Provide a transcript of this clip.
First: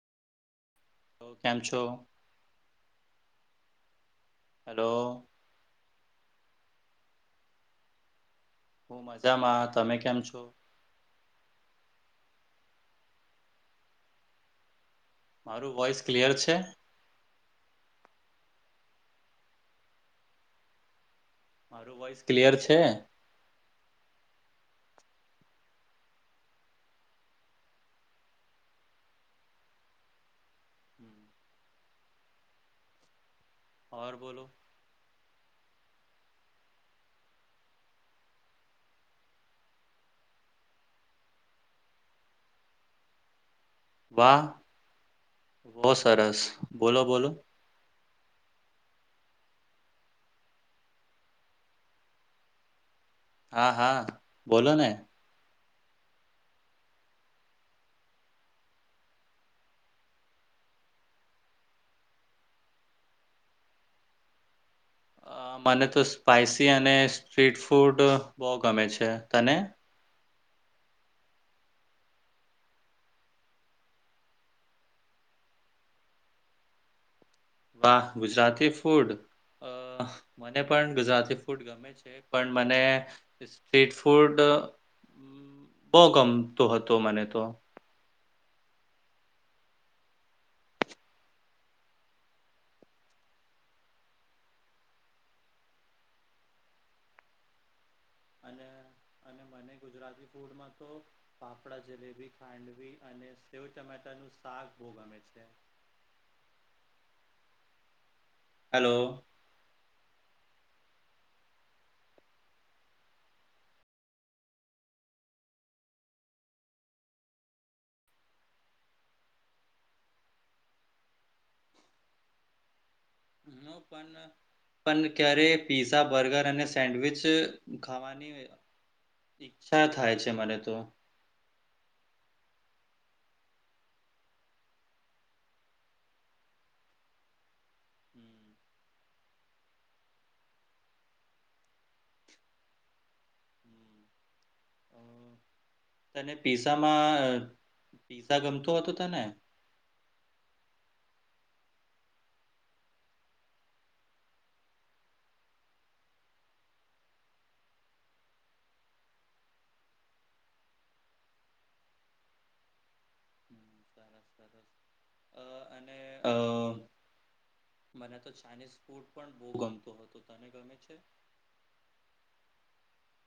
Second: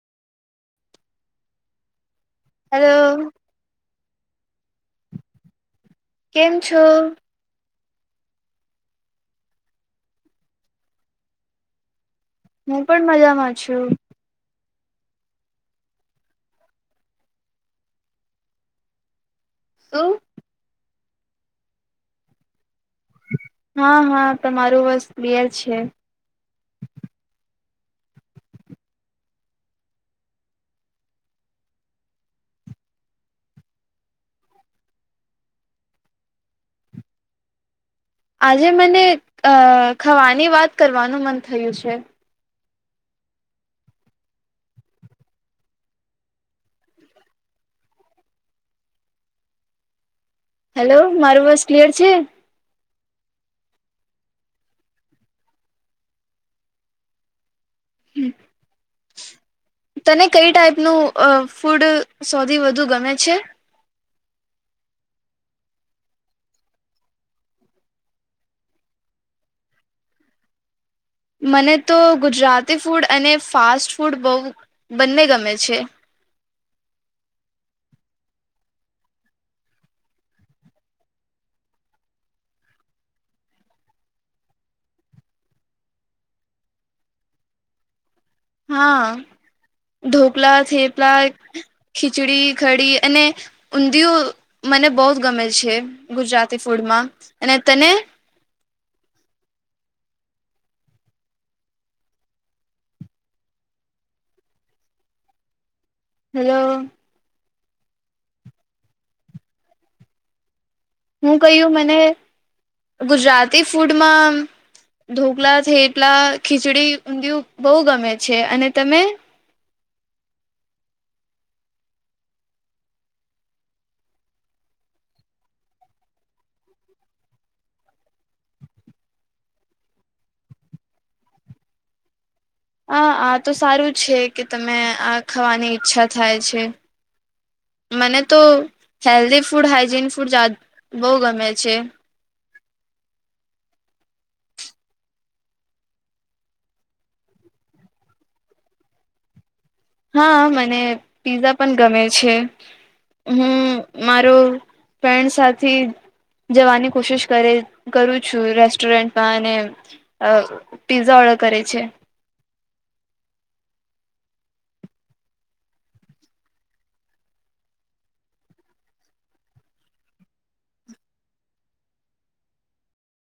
તો કેમ છો? હલો. હલો. કેમ છો? હું મજામાં તમે કેમ છો? હું પણ મજામાં છું. મારું વોઈસ ક્લિયર છે? સૌ. મારું વોઇસ ક્લિયર છે. હા હા તમારું બસ ક્લિયર છે. હમ. બોલો. આજે મને ખાવાની વાત કરવાનું મન થયું છે.. વાહ હો સરસ બોલો બોલો. હેલો મારો બસ ક્લિયર છે. હા હા બોલો ને. હમ. તને કઈ ટાઈપનું ફૂડ સૌથી વધુ ગમે છે. અ મને તો સ્પાઈસી અને સ્ટ્રીટ ફૂડ બહુ ગમે છે તને. મને તો ગુજરાતી ફૂડ અને ફાસ્ટ ફૂડ બહુ બંને ગમે છે. વાહ ગુજરાતી ફૂડ અ મને પણ ગુજરાતી ફૂડ ગમે. પણ મને સ્રીટ ફૂડ. બહુ ગમતો હતો મને તો. હા ઢોકળ થેપલા ખીચડી ખડી અને. ઊંધિયું મને બહુ જ ગમે છે ગુજરાતી ફૂડમાં અને તને. અને અને મને ગુજરાતી ફૂડમાં તો. પાપડા જલેબી ખાંડવી અને સેવ ટમેટા નું શાક બહુ ગમે છે. હલો. હલો. હું કહ્યું મને ગુજરાતી ફૂડમાં. ઢોકળ થઈ એટલા ખીચડી ઊંધિયું બહુ ગમે છે અને તમે. નો પણ પણ ક્યારે પીઝઝા બર્ગર અને સેન્ડવીિચ ખાવાની. ઈચ્છા થાય છે મને તો. હ આ તો સારું છે કે તમે આ ખાવાની ઈચ્છા થાય છે. મને તો હમ હેલ્ધી ફૂડ, હાઈજીન ફૂડ જા બઉ ગમે છે. હમ અ [unintelligible] તને પિઝામાં પીઝા ગમતો હતો તને? હા, મને પીઝા પણ ગમે છે. હું મારુ ફ્રેન્ડ સાથી જવાની કોશિશ કરે કરું છું, રેસ્ટોરન્ટમાં અને અ પિઝા ઓર્ડર કરે છે. હમ સરસ સરસ અ અને અ મને તો ચાઇનીઝ ફૂડ પણ બઉ ગમતુ હતું, તને ગમે છે?